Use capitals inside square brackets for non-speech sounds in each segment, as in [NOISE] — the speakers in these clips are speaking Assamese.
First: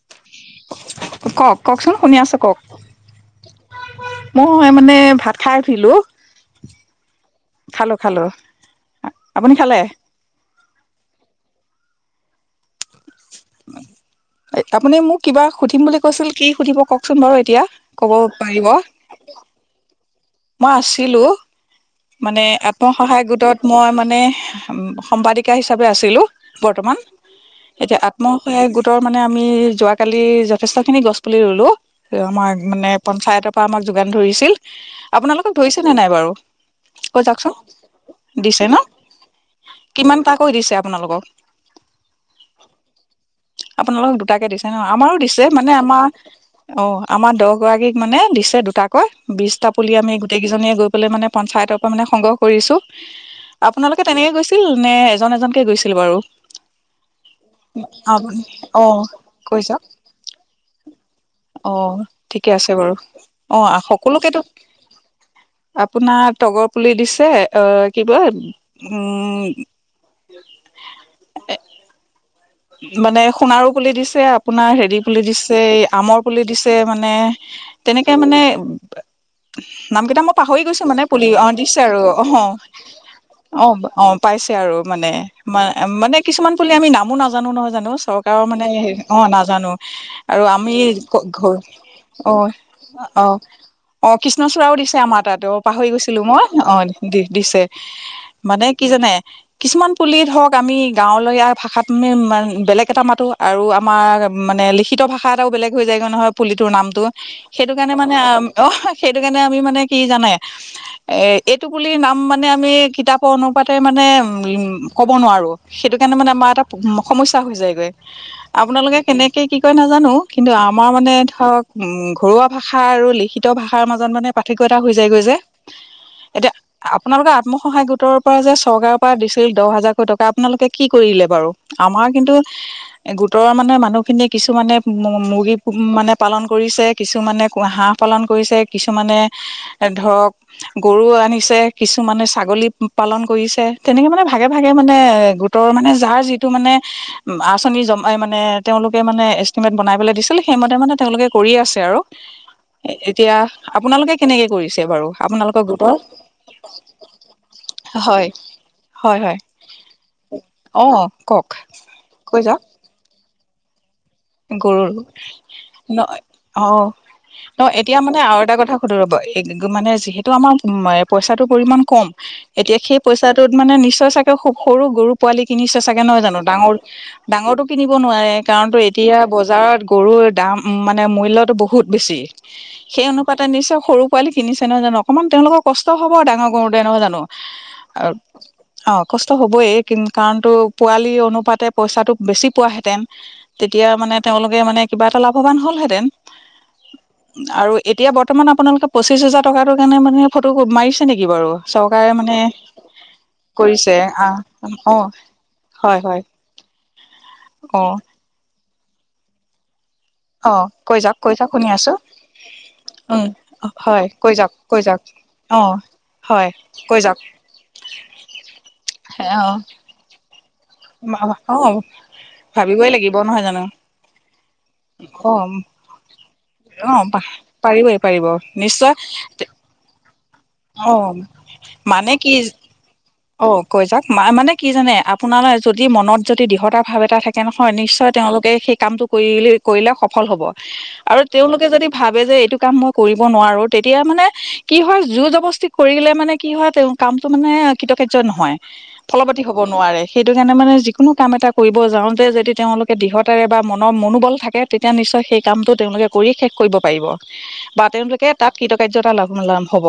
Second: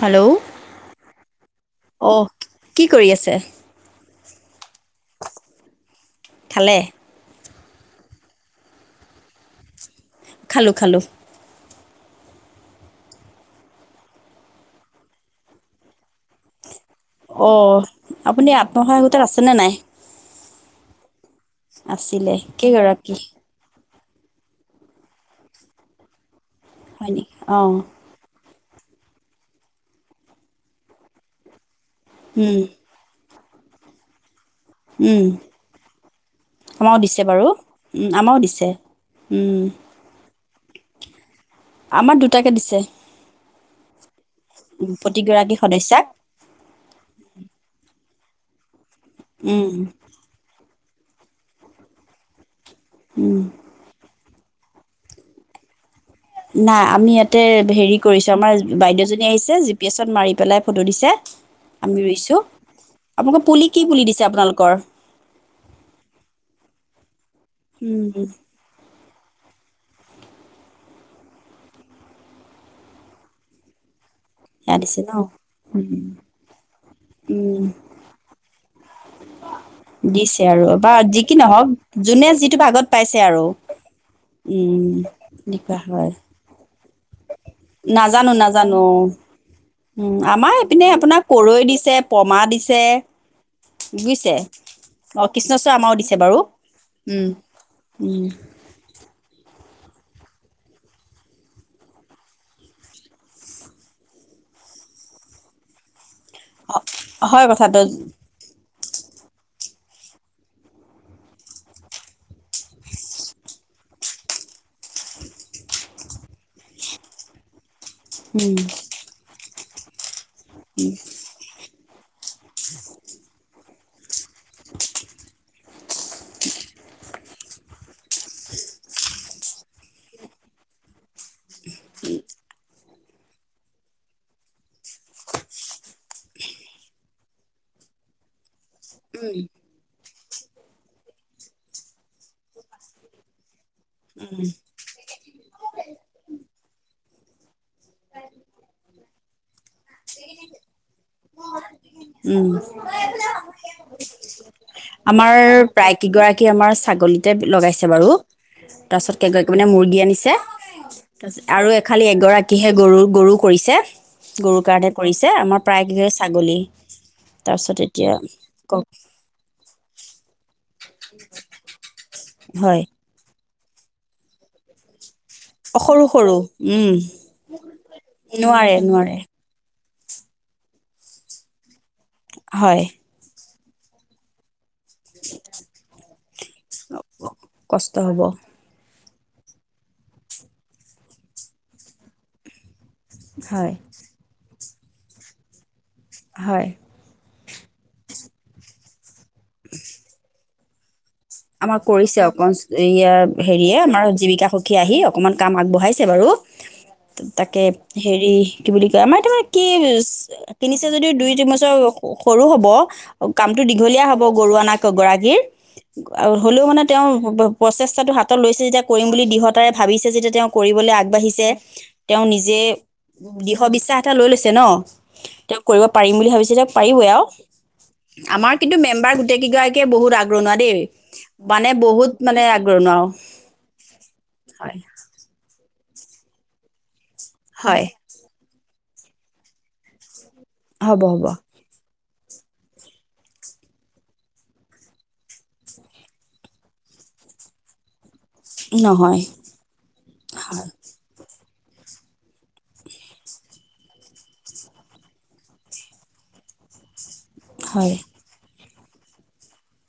হেল্ল'। কওঁক কওঁকচোন শুনি অ'। আছো কওঁক। কি কৰি আছে? মই মানে ভাত খাই উঠিলোঁ। খালে। খালো, খালো আপুনি খালে? খালোঁ, খালোঁ। আপুনি মোক কিবা সুধিম বুলি কৈছিল কি সুধিব কওঁক। অ আপুনি আত্মসহায় গোটত আছে নে নাই? মই আছিলো আছিলে, মানে কেইগৰাকী? আত্মসহায় গোটত মই মান মানে উম্ সম্পাদিকা হিচাপে আছিলোঁ। বৰ্তমান হয় নেকি? অ', এতিয়া আত্ম হয় গোটৰ মানে আমি যোৱাকালি যথেষ্ট খিনি গছ পুলি ৰুলো। আমাৰ উম, মানে পঞ্চায়তৰ বা আমাক যোগান ধৰিছিল। উম, আপোনালোকক ধৰিছেনে নাই বাৰু আমাৰো দিছে কৈ বাৰু। যাওকচোন উম, আমাৰো দিছে ন উম, কিমান ত কৈ দিছে আপোনালোকক আমাৰ দুটাকে দিছে আপোনালোকক তাকে দিছে ন উম, আমাৰো দিছে প্ৰতিগৰাকী মানে আমাৰ সদস্যাক। অঁ আমাৰ দহ গৰাকীক মানে দিছে দুটাক ক বিশটা উম, আমি গোটেই কেইজনীয়ে গৈ পেল মান পঞ্চায়তৰ পৰা মানে সংগ্ৰহ কৰিছো উম, আপোনালোকে তেনেকে গৈছে ছিল নে এজন এজনকে গৈছিল বাৰু নাই আমি ইয়াতে হেৰি কৰিছো আপুনি আমাৰ অ বাইদেউজনী আহিছে কৈ জি যাওক পি এছত মাৰি পেলাই ফটো দিছে অ আমি ৰুইছো ঠিকে আছে বাৰু আপোনালোকে অ পুলি কি পুলি দিছে সকলোকেতো আপোনালোক আপোনাৰ তগৰ পুলি দিছে অঁ কি উম, কয় উম মানে সোণাৰো বুলি দিছে ছে আপোনাৰ সেয়া হেৰি দিছে ন? পুলি দিছে আমৰ পুলি দিছে মানে উম। তেনেকে মানে নাম কেইটা মই দিছে পাহৰি আৰু গৈছো বা মানে যি পুলি কি অ নহওক দিছে আৰু অ যোনে যিটো ভাগত পাইছে আৰু অ অ পাইছে আৰু উম মানে, ম এনেকুৱা হয় মানে কিছুমান পুলি আমি নামো নাজ নাজানো নহয় জানো নাজানো চৰকাৰৰ মানে নাজানো অ নাজানো উম আৰু আমাৰ আমি এইপিনে আপোনাৰ ঘ কৰৈ দিছে অ পমা দিছে অ। অ বুজিছে কৃষ্ণচূড়াও দিছে আমাৰ তাত অ কৃষ্ণচূড়া পাহৰি আমাৰো দিছে গৈছিলো বাৰু মই, অ দি উম দিছে উম মানে কি জানে? কিছুমান পুলি ধৰক আমি গাঁৱলীয়া ভাষাত আমি বেলেগ এটা মাতোঁ আৰু আমাৰ মানে লিখিত ভাষা এটাও বেলেগ হৈ যায়গৈ নহয়। পুলিটোৰ নামটো হয় সেইটো কথাটো কাৰণে মানে অ হয়। সেইটো কাৰণে আমি মানে কি জানে? এ এইটো পুলি নাম মানে আমি কিতাপৰ অনুপাতে মানে উম ক'ব নোৱাৰো, সেইটো কাৰণে মানে আমাৰ এটা সমস্যা হৈ যায়গৈ। আপোনালোকে কেনেকে কি? কৈ নাজানো। কিন্তু আমাৰ মানে ধৰক। উম। ঘৰুৱা ভাষা আৰু লিখি। তীয় ভাষাৰ মাজত মানে পাৰ্থক্য এটা হৈ যায়গৈ যে। এতিয়া আপোনালোকৰ আত্মসহায়ক গোটৰ পৰা যে চৰকাৰৰ পৰা দিছিল দহ হাজাৰকৈ টকা আপোনালোকে কি কৰিলে বাৰু। আমাৰ কিন্তু। গোটৰৰ মানে মানুহখিনিয়ে কিছুমানে মুৰ্গী মানে পালন কৰিছে কিছুমানে হাঁহ পালন কৰিছে। কিছুমানে ধৰক। গৰু আনিছে কিছুমানে ছাগলী পালন কৰিছে। তেনেকে মানে ভাগে ভাগে মানে গোটৰ মানে যাৰ যি। মানে আচনি জ মানে তেওঁলোকে মানে। বনাই প দিছিল সেইমতে মানে তেওঁলোকে কৰি আছে। আৰু উম এতিয়া আপোনালোকে কেনেকে কৰিছে। বাৰু আমাৰ আপোনালোকৰ গোটৰ প্ৰায় কেইগৰাকী আমাৰ ছাগলীতে লগাইছে বাৰু হয় তাৰপাছত হয় হয় কেইগৰাকী মানে মুৰ্গী আনিছে অহ। তাৰপিছত আৰু এ খালি এগৰাকীহে গৰুৰৰু। গৰু কৰিছে। গৰু। ন অঁ ন এতিয়া মানে আৰু এটা কথা কওক সুধো ৰ'ব মানে যিহেতু আমাৰ পইচাটোৰ পৰিমাণ কম। এতিয়া হয় সেই পইচা। ত মানে নিশ্চয় চাগে খুব সৰু গৰু। পোৱালি কিনিছে চাগে সৰু নহয় সৰু জানো ডাঙৰ উম ডাঙৰটো কিনিব নোৱাৰে কাৰণো। এতিয়া বজাৰত গৰু। গৰুৰ দাম মানে মূল্যটো বহুত। বেছি হয় সেই অনুপা। নিছে সৰু পোৱালি কিনিছে। তেনেক জানো অকণমান তেওঁলোকৰ কষ্ট হ'ব ডাঙৰ কৰৰুতে এনেকুৱা জানো কষ্ট হ'ব অ। কষ্ট হ'বই কাৰণতো পোৱালি অনুপাতে পইচাটো বেছি পোৱাহেঁতেন। হয় তেতিয়া মানে তেওঁলোক। মানে কিবা এটাাভান হল হেতেন। হয়। আৰু এতিয়া বৰ্তমান আপোনালোকে পচিচ। ত্ৰিছ হাজাৰ টকাৰটো কাৰণোনে। তোৰ সোমায়। আমাৰ কৰিছে অকন ইয়াৰ হেৰিয়ে কৰিছে আমাৰ আহ জীৱিকা সুখী আহি অ' অকমান কাম হয় আগবঢ়াইছে হয় বাৰু, তাকে অ' হেৰি কি বুলি কয় আমাৰ তোমাক কি অ' কিনিছে কৈ যদিও যাওক দুই কৈ যাওক শুনি তিমছৰ আছো সৰু হ'ব উম কামটো দীঘলীয়া হয় হ'ব কৈ যাওক গৰু আনা কৈ যাওক গৰাকীৰ। অ' আৰু হয় হ'লেও মানে কৈ তেওঁ যাওক প্ৰচেষ্টাটো হাতত লৈছে যেতিয়া কৰিম বুলি দৃঢ়তাৰে অ' ভাবিছে যেতিয়া তেওঁ কৰিবলৈ আগবাঢ়িছে, অ' তেওঁ নিজে ভাবিবই লাগিব নহয় জানো দৃঢ়বিশ্বাস এটা লৈ লৈছে। ন' অ' তেওঁক কৰিব পাৰিম বুলি ভাবিছে তেওঁক অ' পাৰিবয়ে আৰু পাৰিবই পাৰিব আমাৰ কিন্তু নিশ্চয় মেম্বাৰ গোট কেগৰাকীয়ে বহুত আগ প্ৰনা অ' মানে বহুত মানে আগৰণুৱা আৰু অ', কৈ যাওঁক ম মানে কি হয় জানে আপোনালৈ যদি মনত যদি দৃঢ়তা ভাৱে এটা থাকে নহয় হয় নিশ্চয় তেওঁলোকে কামটো কৰি কৰিলে সফল হ'ব হ'ব আৰু হ'ব তেওঁলোকে যদি ভাল যে এইটো কাম মই কৰিব নোৱাৰো তেতিয়া মানে কি হয় জোৰ জবস্তি কৰিলে মানে কি হয় তেওঁ কামটো মানে কিতকে নহয় নহয় ফলপাতি হ'ব নোৱাৰে সেইটো কাৰণে মানে যিকোনো কাম এটা কৰিব যাওঁতে যদি তেওঁলোকে দৃঢ়তাৰে বা মনৰ মনোবল থাকে তেতিয়া নিশ্চয় সেই কামটো তেওঁলোকে কৰি শেষ কৰিব পাৰিব। বা হয় তেওঁলোকে তাত কৃতকাৰ্যতা লাভ লাভ হ'ব।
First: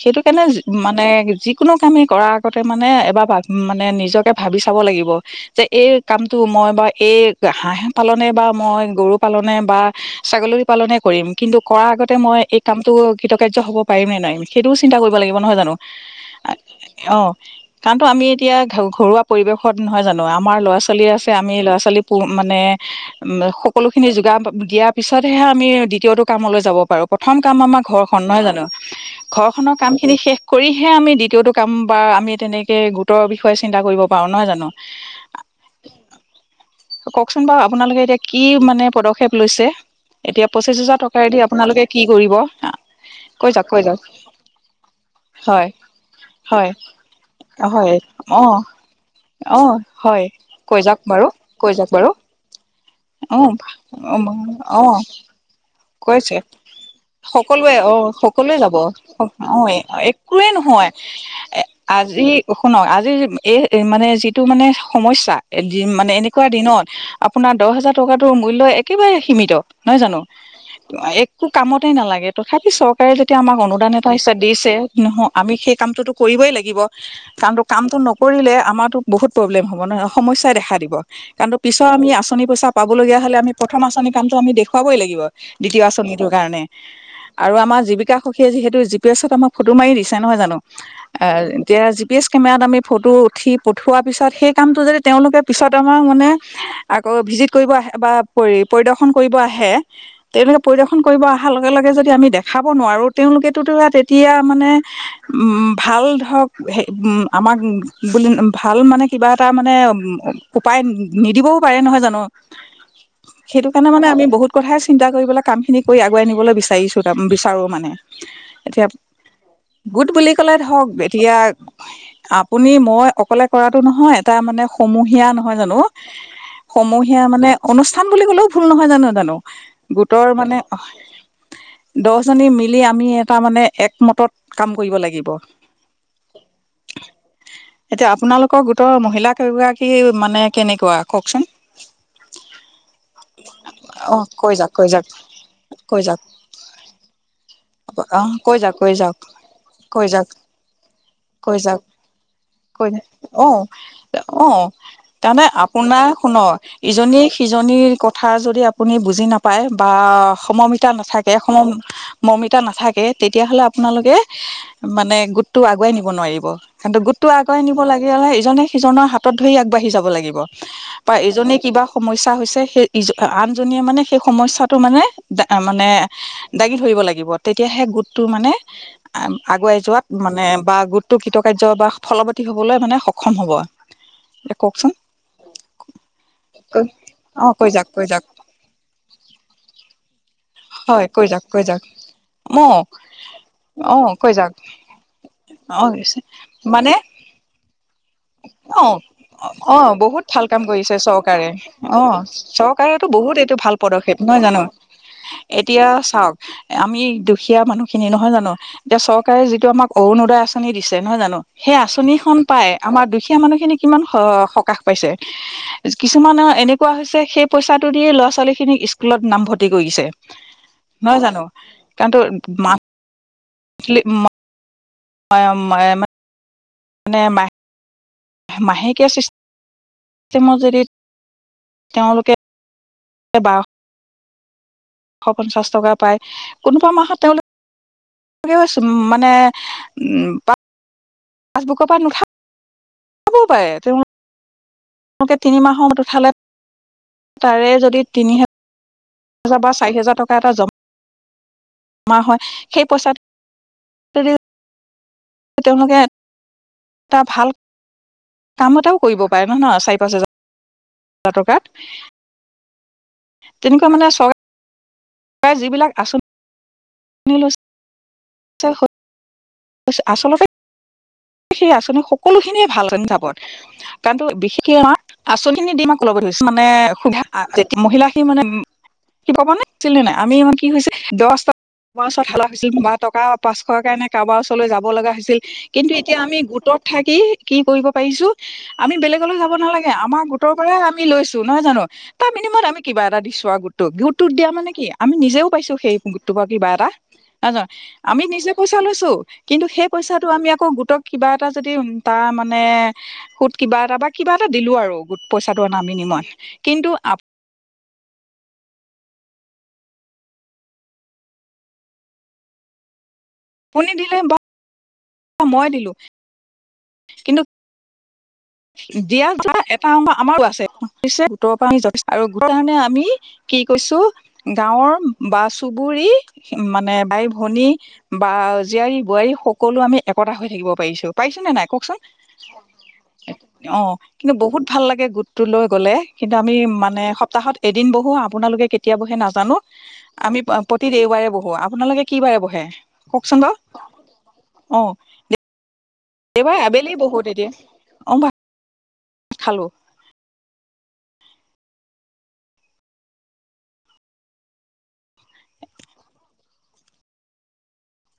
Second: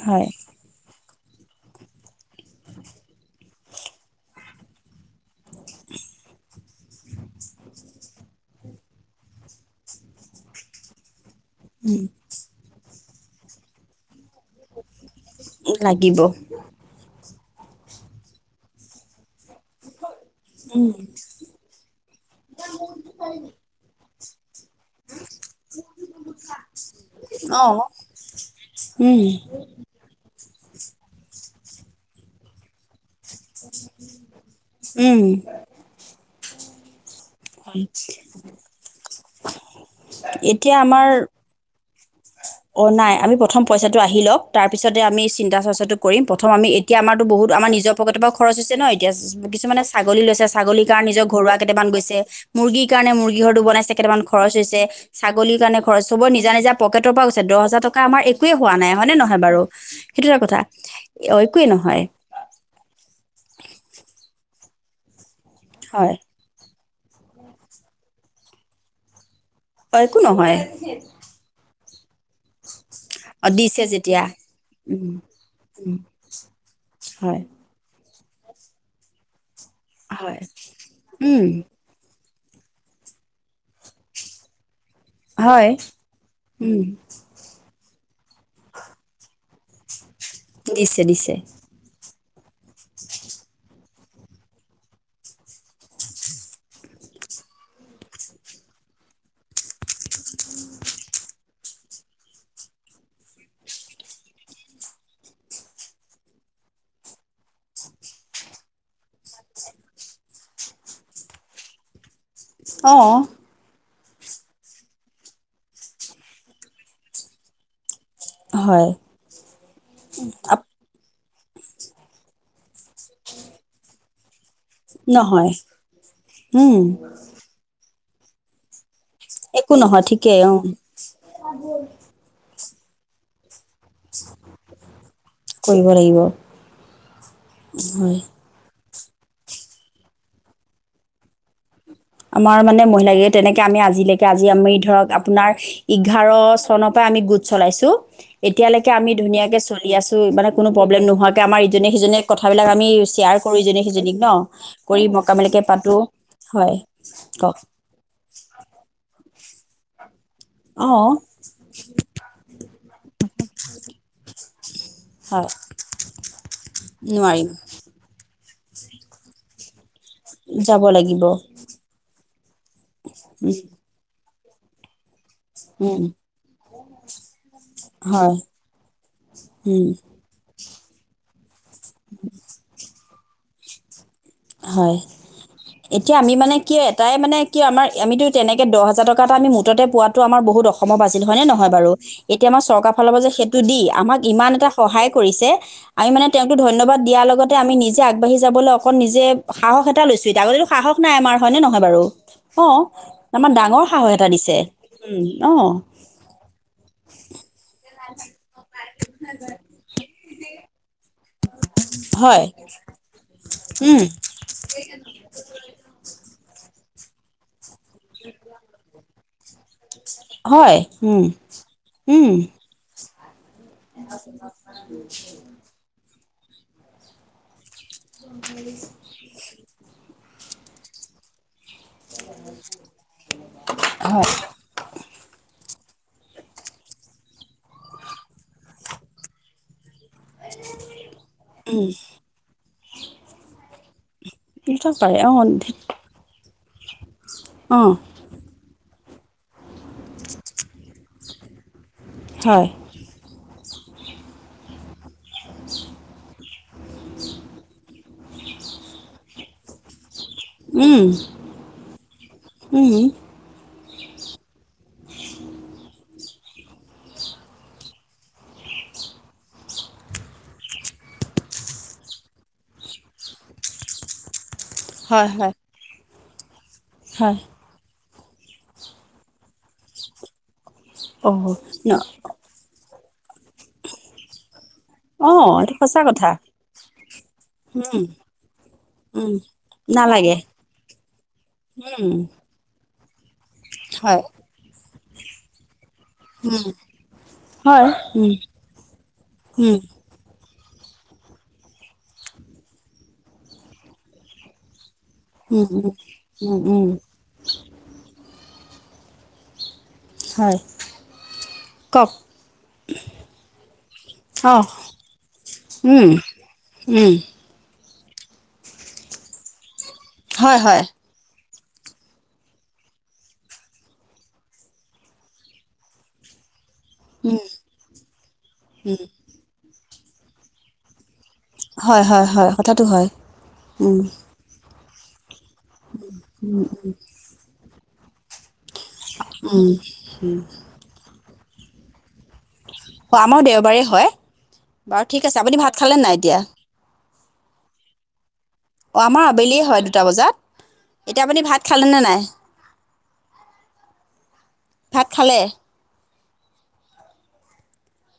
সেইটো হয় কাৰণে মানে যিকোনো কামে কৰাৰ আগতে মানে এবাৰ মানে নিজকে ভাবি চাব লাগিব যে এই কামটো মই বা এই হাঁহ পালনে বা মই গৰু পালনে বা ছাগলী পালনে কৰিম। কিন্তু কৰাৰ আগতে মই এ কামতো কৃতকাৰ্য হ'ব পাৰি নে নাই সেইটোও চিন্তা কৰিম লাগিব নহয় জানো। লাগিব অ', কাৰণটো আমি এতিয়া ঘ ঘৰুৱা পৰিৱেশত নহয় জানো আমাৰ উম ল'ৰা-ছোৱালী আছে আমি ল'ৰা-ছোৱালী প মানে উম, সকলো খিনি যোগাব দিয়াৰ পিছতেহে আমি দ্বিতীয়টো কামলৈ যাব পাৰো প্ৰথম কাম অ আমাৰ ঘৰখন নহয় জানো, উম ঘৰ খনৰ কাম খিনি শেষ কৰিহে আমি দ্বিতীয়টো কাম বা আমি তেনেকে কে গোটৰ বিষয়ে চিন্তা কৰিব পাৰো নহয় জানো। উম কওঁকচোন বাৰু আপোনালোকে এতিয়া কি মানে পদক্ষেপ লৈছে। এতিয়া পঁচিশ হাজাৰ টকাৰে দি আপোনালোকে কি কৰিব অ', নাই আমি কৈ প্ৰথম যাওক কৈ পইচাটো যাওক লক তাৰ পিছতে আমি চিন্তা হয় চৰ্চাটো কৰি ম প্ৰথম আমি হয় এতিয়া আমাৰতো বহুত আমাৰ নিজৰ হয় পকেটৰ পৰা অঁ খৰচ হৈছে ন' এতিয়া অঁ কিছুমানে ছাগলী হয় লৈছে কৈ ছাগলীৰ যাওক কাৰণে নিজৰ বাৰু ঘৰুৱা কৈ কেইটামান যাওক বাৰু গৈছে, মুৰ্গীৰ কাৰণে মুৰ্গী অ', ঘৰটো বনাইছে অ', কেইটামান খৰচ হৈছে অ', ছাগলীৰ কাৰণে খৰচব হ'ব কৈছে নিজা নিজা পকেট সকলোৱে অ', সকলোৱে যাব হয়নে নহয় বাৰু অ', সেইটো এটা একোৱেই কথা নহয় অ এ একোৱে নহয় আজি শুনক, আজি এই মানে যিটো মানে সমস্যা এ দি মানে হয় এনেকুৱা দিনত আপোনাৰ দহ হাজাৰ টকাটোৰ মূল্য একেবাৰে সীমিত, অ নহয় একো জানো। একো কামত তেই নালাগে। তথাপি চৰকাৰে যেতিয়া অ আমাক দিছে অনুদান এটা যেতিয়া হিছ দিছে উম নহ আমি সেই কামটোতো কৰিবই লাগিব হয় কাৰণ কামটো ন কৰিলে আমাৰো বহুত প্ৰব্লেম হ'ব। হয় সমস্যাই দেখা দিব উম কাৰণ পিছত আমি আনি পইচা পাব লগীয়া হ'লে আমি প্ৰথম আঁচনি কামটো আমি দেখুৱাবই লাগিব। হয় উম [UNINTELLIGIBLE] আৰু আমাৰ জিৱীকা সখীয়ে যিহেতু জি পি এছত আমাক ফটো মাৰি দিছে। নহয় জানো, দিছে দিছে অ', এতিয়া পি এছ কেমেৰাত আমি ফটো উঠি থোৱা পিছত সেই কামটো যদি তেওঁলোকে পিছত আমাৰ মানে আকৌ ভিজিট কৰিব আহে বা পৰি পৰিদৰ্শন কৰিব আহে তেওঁলোকে পৰিদৰ্শন কৰিব অহাৰ লগে লগে যদি আমি দেখাব নোৱাৰোঁ তেওঁলোকেতোতো তেতিয়া মানে উম, ভাল ধৰক উম, আমাক বুলি ভাল মানে কিবা এটা মানে উপায় নিদিবও পাৰে নহয় জানো। অহ। সেইটো কাৰণে আমি বহুত কথাই চিন্তা কৰি পেলাই কামখিনি কৰি আগুৱাই নিবলৈ বিচাৰিছোঁ তাৰ [UNINTELLIGIBLE] বিচাৰোঁ মানে। এতিয়া হয় গোট বুলি ক'লে আপ ধৰক এতিয়া আপুনি মই অকলে কৰাটো নহয়! এটা মানে সমূহীয়া নহয় জানো! উম সমূহীয়া মানে অনু [UNINTELLIGIBLE] খাম বুলি ক'লেও ভুল নহয় জানো! একো [UNINTELLIGIBLE] নহয় গোটৰ ঠিকেই অ মানে [UNINTELLIGIBLE] দছজনী মি লি আমি এটা মানে একমতত কাম কৰিব লাগিব। কৰিব লাগিব এতিয়া হয় আপোনালোকৰ গোট তই মহিলা কেইগৰাকী মানে কেনেকুৱা কওকচোন আমাৰ মানে মহিলাকে তেনেকে আমি অ আজিলৈকে আজি কৈ যাওক আমি কৈ যাওক ধৰক আপোনাৰ কৈ যাওক এঘাৰ চনৰ পৰা আমি গোট চলাইছো অ কৈ যাওক এতিয়ালৈকে কৈ আমি যাওক ধুনীয়াকে চলি কৈ আছো যাওক মানে কোনো প্ৰব্লেম নোহোৱাকে কৈ আমাৰ যাওক ইজনে সিজননে কথাবিলাক আমি কৈ যাওক শ্বেয়াৰ অ কৰো ইজনে সিজনীক ন অ কৰি তাৰমানে মকামিলকে পাতো আপোনাৰ শুনক হয় কওক সিজনীৰ কথা যদি আপুনি বুজ [UNINTELLIGIBLE] নাপায় বা অ সমমিতা নাথাকে সম মমিতা নাথাকে তেতিয়া হ'লে আপোনালোকে, মানে হয় গোটটো আগুৱাই নিব নোৱাৰিব, [UNINTELLIGIBLE] গোটটো নোৱাৰিম আগুৱাই নিব লাগিলে ইজনে সিজনৰ হাতত ধৰি আগ বাঢ়ি যাব [UNINTELLIGIBLE] লাগিব। যাব বা লাগিব ইজনে কিবা সমস্যা হৈছে সেই ইজ আ উম আনজনীয়ে মানে সেই সমস্যাটো মানে [UNINTELLIGIBLE] মানে উম, দাঙি ধৰিব লাগিব তেতিয়াহে গোটটো হয়, মানে, আগুৱাই উম, যোৱাত মানে বা [UNINTELLIGIBLE] কাৰ্য বা ফলতি হ'বলৈ মানে [UNINTELLIGIBLE] হ'ব। কওকচোন হয়। এতিয়া আমি মানে কি এটাই মানে অ কি কৈ আমাৰ যাক কৈ আমিতো যাক তেনেকে দহ হাজাৰ টক [UNINTELLIGIBLE] আমি মুঠতে পোৱাত তো আমাৰ বহুত অসমৰ কৈ [UNINTELLIGIBLE] হয় যাক কৈ নহয় যাক বাৰু, এতিয়া ম আমাৰ চৰকাৰ ফালৰ সেইটো দি, অ আমাক কৈ ইমান যাক এটা সহায় কৰিছে, অ আমি মানে তেওঁকো মানে ধন্যবাদ দিয়াৰ লগতে আমি নিজে আগ বাঢ়ি যাবলৈ অকণ নি অ, অ, বহুত ভাল কাম কৰিছে নাই আমাৰ চৰকাৰে। হয়নে নহয় অ, বাৰু? অ', চৰকাৰতো বহুত আমাৰ এইটো ভাল ডাঙৰ সাহস পদক্ষেপ এটা নহয় দিছে। জানো, উম, অ', এতিয়া চাওক আমি দুখীয়া মানুহখিনি নহয় জানো, এতিয়া চৰকাৰে যিটো আমাক অৰুণোদয় আঁচনি দিছে নহয় জানো [UNINTELLIGIBLE] সেই আঁচনিখন হয়, পায় দুখীয়া মানুহ খিনি উম, কিমান স সকাহ পাইছে, কিছুমানৰ এনেকুৱা হৈছে সেই পইচাটো দিয়ে ল'ৰা ছোৱালী খিনিক স্কুলত নামভৰ্তি কৰিছে, হয়, নহয় উম, জানো কাৰণটো উম, মা [INAUDIBLE] [UNINTELLIGIBLE] [UNINTELLIGIBLE] মানে মাই মাহেকীয়া সৃ [UNINTELLIGIBLE] তেওঁলোকে [UNINTELLIGIBLE] হয়। এশ পঞ্চাছ টকা পায়, কোনোবা মাহত তেওঁলোকে [UNINTELLIGIBLE] মানে [UNINTELLIGIBLE] পাছবুকৰ পৰা নুঠাবও পাৰে নিশ্চয় পাৰে অ', তেওঁলোকে তিনিমাহৰত উঠালে তাৰে অ', যদি তিনি হ পাঁচ হেজাৰ বা চাৰি হেজাৰ টকা এটা জমা জমা হয় সেই পইচা ত তেওঁলোকে এটা ভাল কাম এটাও কৰিব পাৰে নহয় নহ চাৰি পাঁচ হাজাৰ উম টকাত উম তেনেকুৱা মানে চ প্ৰায় যিবিলাক আচ আচলতে সেই আঁচনি সকলোখিনিয়ে ভালাপত কাৰণ বিশেষ হয়, আচল হয়, খিনি দিমাক [UNINTELLIGIBLE] নাই সুধ হয়। মহিলা মানে কি পাবা নেছিল নে নাই আমি মানে কি হৈছে দহটা অ', ন মাছঠ লা হৈছিল বা টকা পাঁচশৰ কাৰণে কাৰোবাৰ যাব লগা হৈছিল অ', এইটো কিন্তু সঁচা এতিয়া কথা। আমি গোটত থাকি কি কৰিব উম, পাৰিছো আমি উম। বেলেগলৈ যাব নালাগে আমাৰ গোটৰ পৰা আমি লৈছো নহয় জানো উম, তাৰ বিনিময়ত আমি কিবা এটা দি চোৱা হয়, গউতটোত দিয়া মানে কি আমি নিজেও পাইছো সেই অটোবা কিবা এটা নহয় জান হয়। আমি উম, নিজে পইচা লৈছো কিন্তু উম, সেই পইচাটো আমি আকৌ গোটক কিবা এটা যদি তাৰ মানে সুত কিবা এটা বা কিবা এটা দিলো আৰু গোট পইচাটো উম, আ উম, বিনিময় উম, উম, কিন্তু আ হয় কওক আপুনি দিলে বা অ', মই দিলোঁ উম, উম দিয়া যায় অ আমাৰো হয়, আছে হয়, পিছে ৰ পৰা আমিছো আৰু গাওঁৰ কাৰণে আমি কি কৈছো গাঁৱৰ বা চুবুৰী মানে বাই-ভনী বা জীয়াৰী-বোৱাৰী স কলো আমি একতা হৈ থাকিব পাৰিছোঁ। হয়-হয়-হয়, কথাাটো হয়। অ' উম, কিন্তু বহুত ভাল লাগে গোট টো লৈ গ'লে কিন্তু আমি মানে সপ্তাহত এদিন বহোঁ, আপোনালোকে কেতিয়া বহে নাজানোঁ। আমি প্ৰতি দেওবাৰে বহোঁ। আপোনালোকে কি বাৰে বহে অ', কওকচোন আমাৰো বাৰু দেওঁবাৰে হয় বাৰু, ঠিক আছে, আপুনি ভাত খালে নাই? এতিয়া? দেওঁবাৰে আবেলি বহুত এতিয়া অ'। অ', আমাৰ খালো আবেলিয়ে হয় দুটা বজাত। এতিয়া আপুনি ভাত খালেনে নাই? ভাত খালে?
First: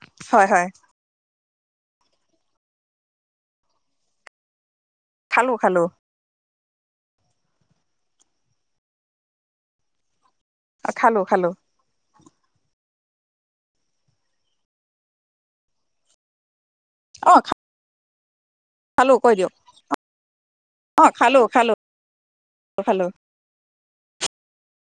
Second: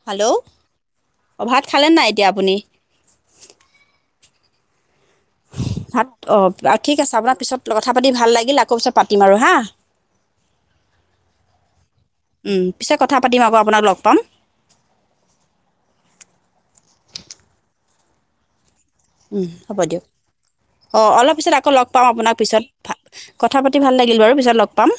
হেল্ল' হয়, হয়। অ', ভাত খালে নাই এতিয়া আপুনি? খালোঁ, খালোঁ। ভাত অ' ঠিক আছে আপোনাৰ পিছত কথা পাতি ভাল লাগিল আকৌ পিছত পাতিম আৰু হা। অ', খালোঁ, খালোঁ। উম, পিছে কথা পাতিম আকৌ আপোনাক লগ পাম। অ', খা উম, হ'ব দিয়ক, অঁ অ', অলপ খালোঁ পিছত আকৌ খালোঁ লগ পাম আপোনাক পিছত খালোঁ কথা পাতি ভাল লাগিল বাৰু পিছত লগ প পাম।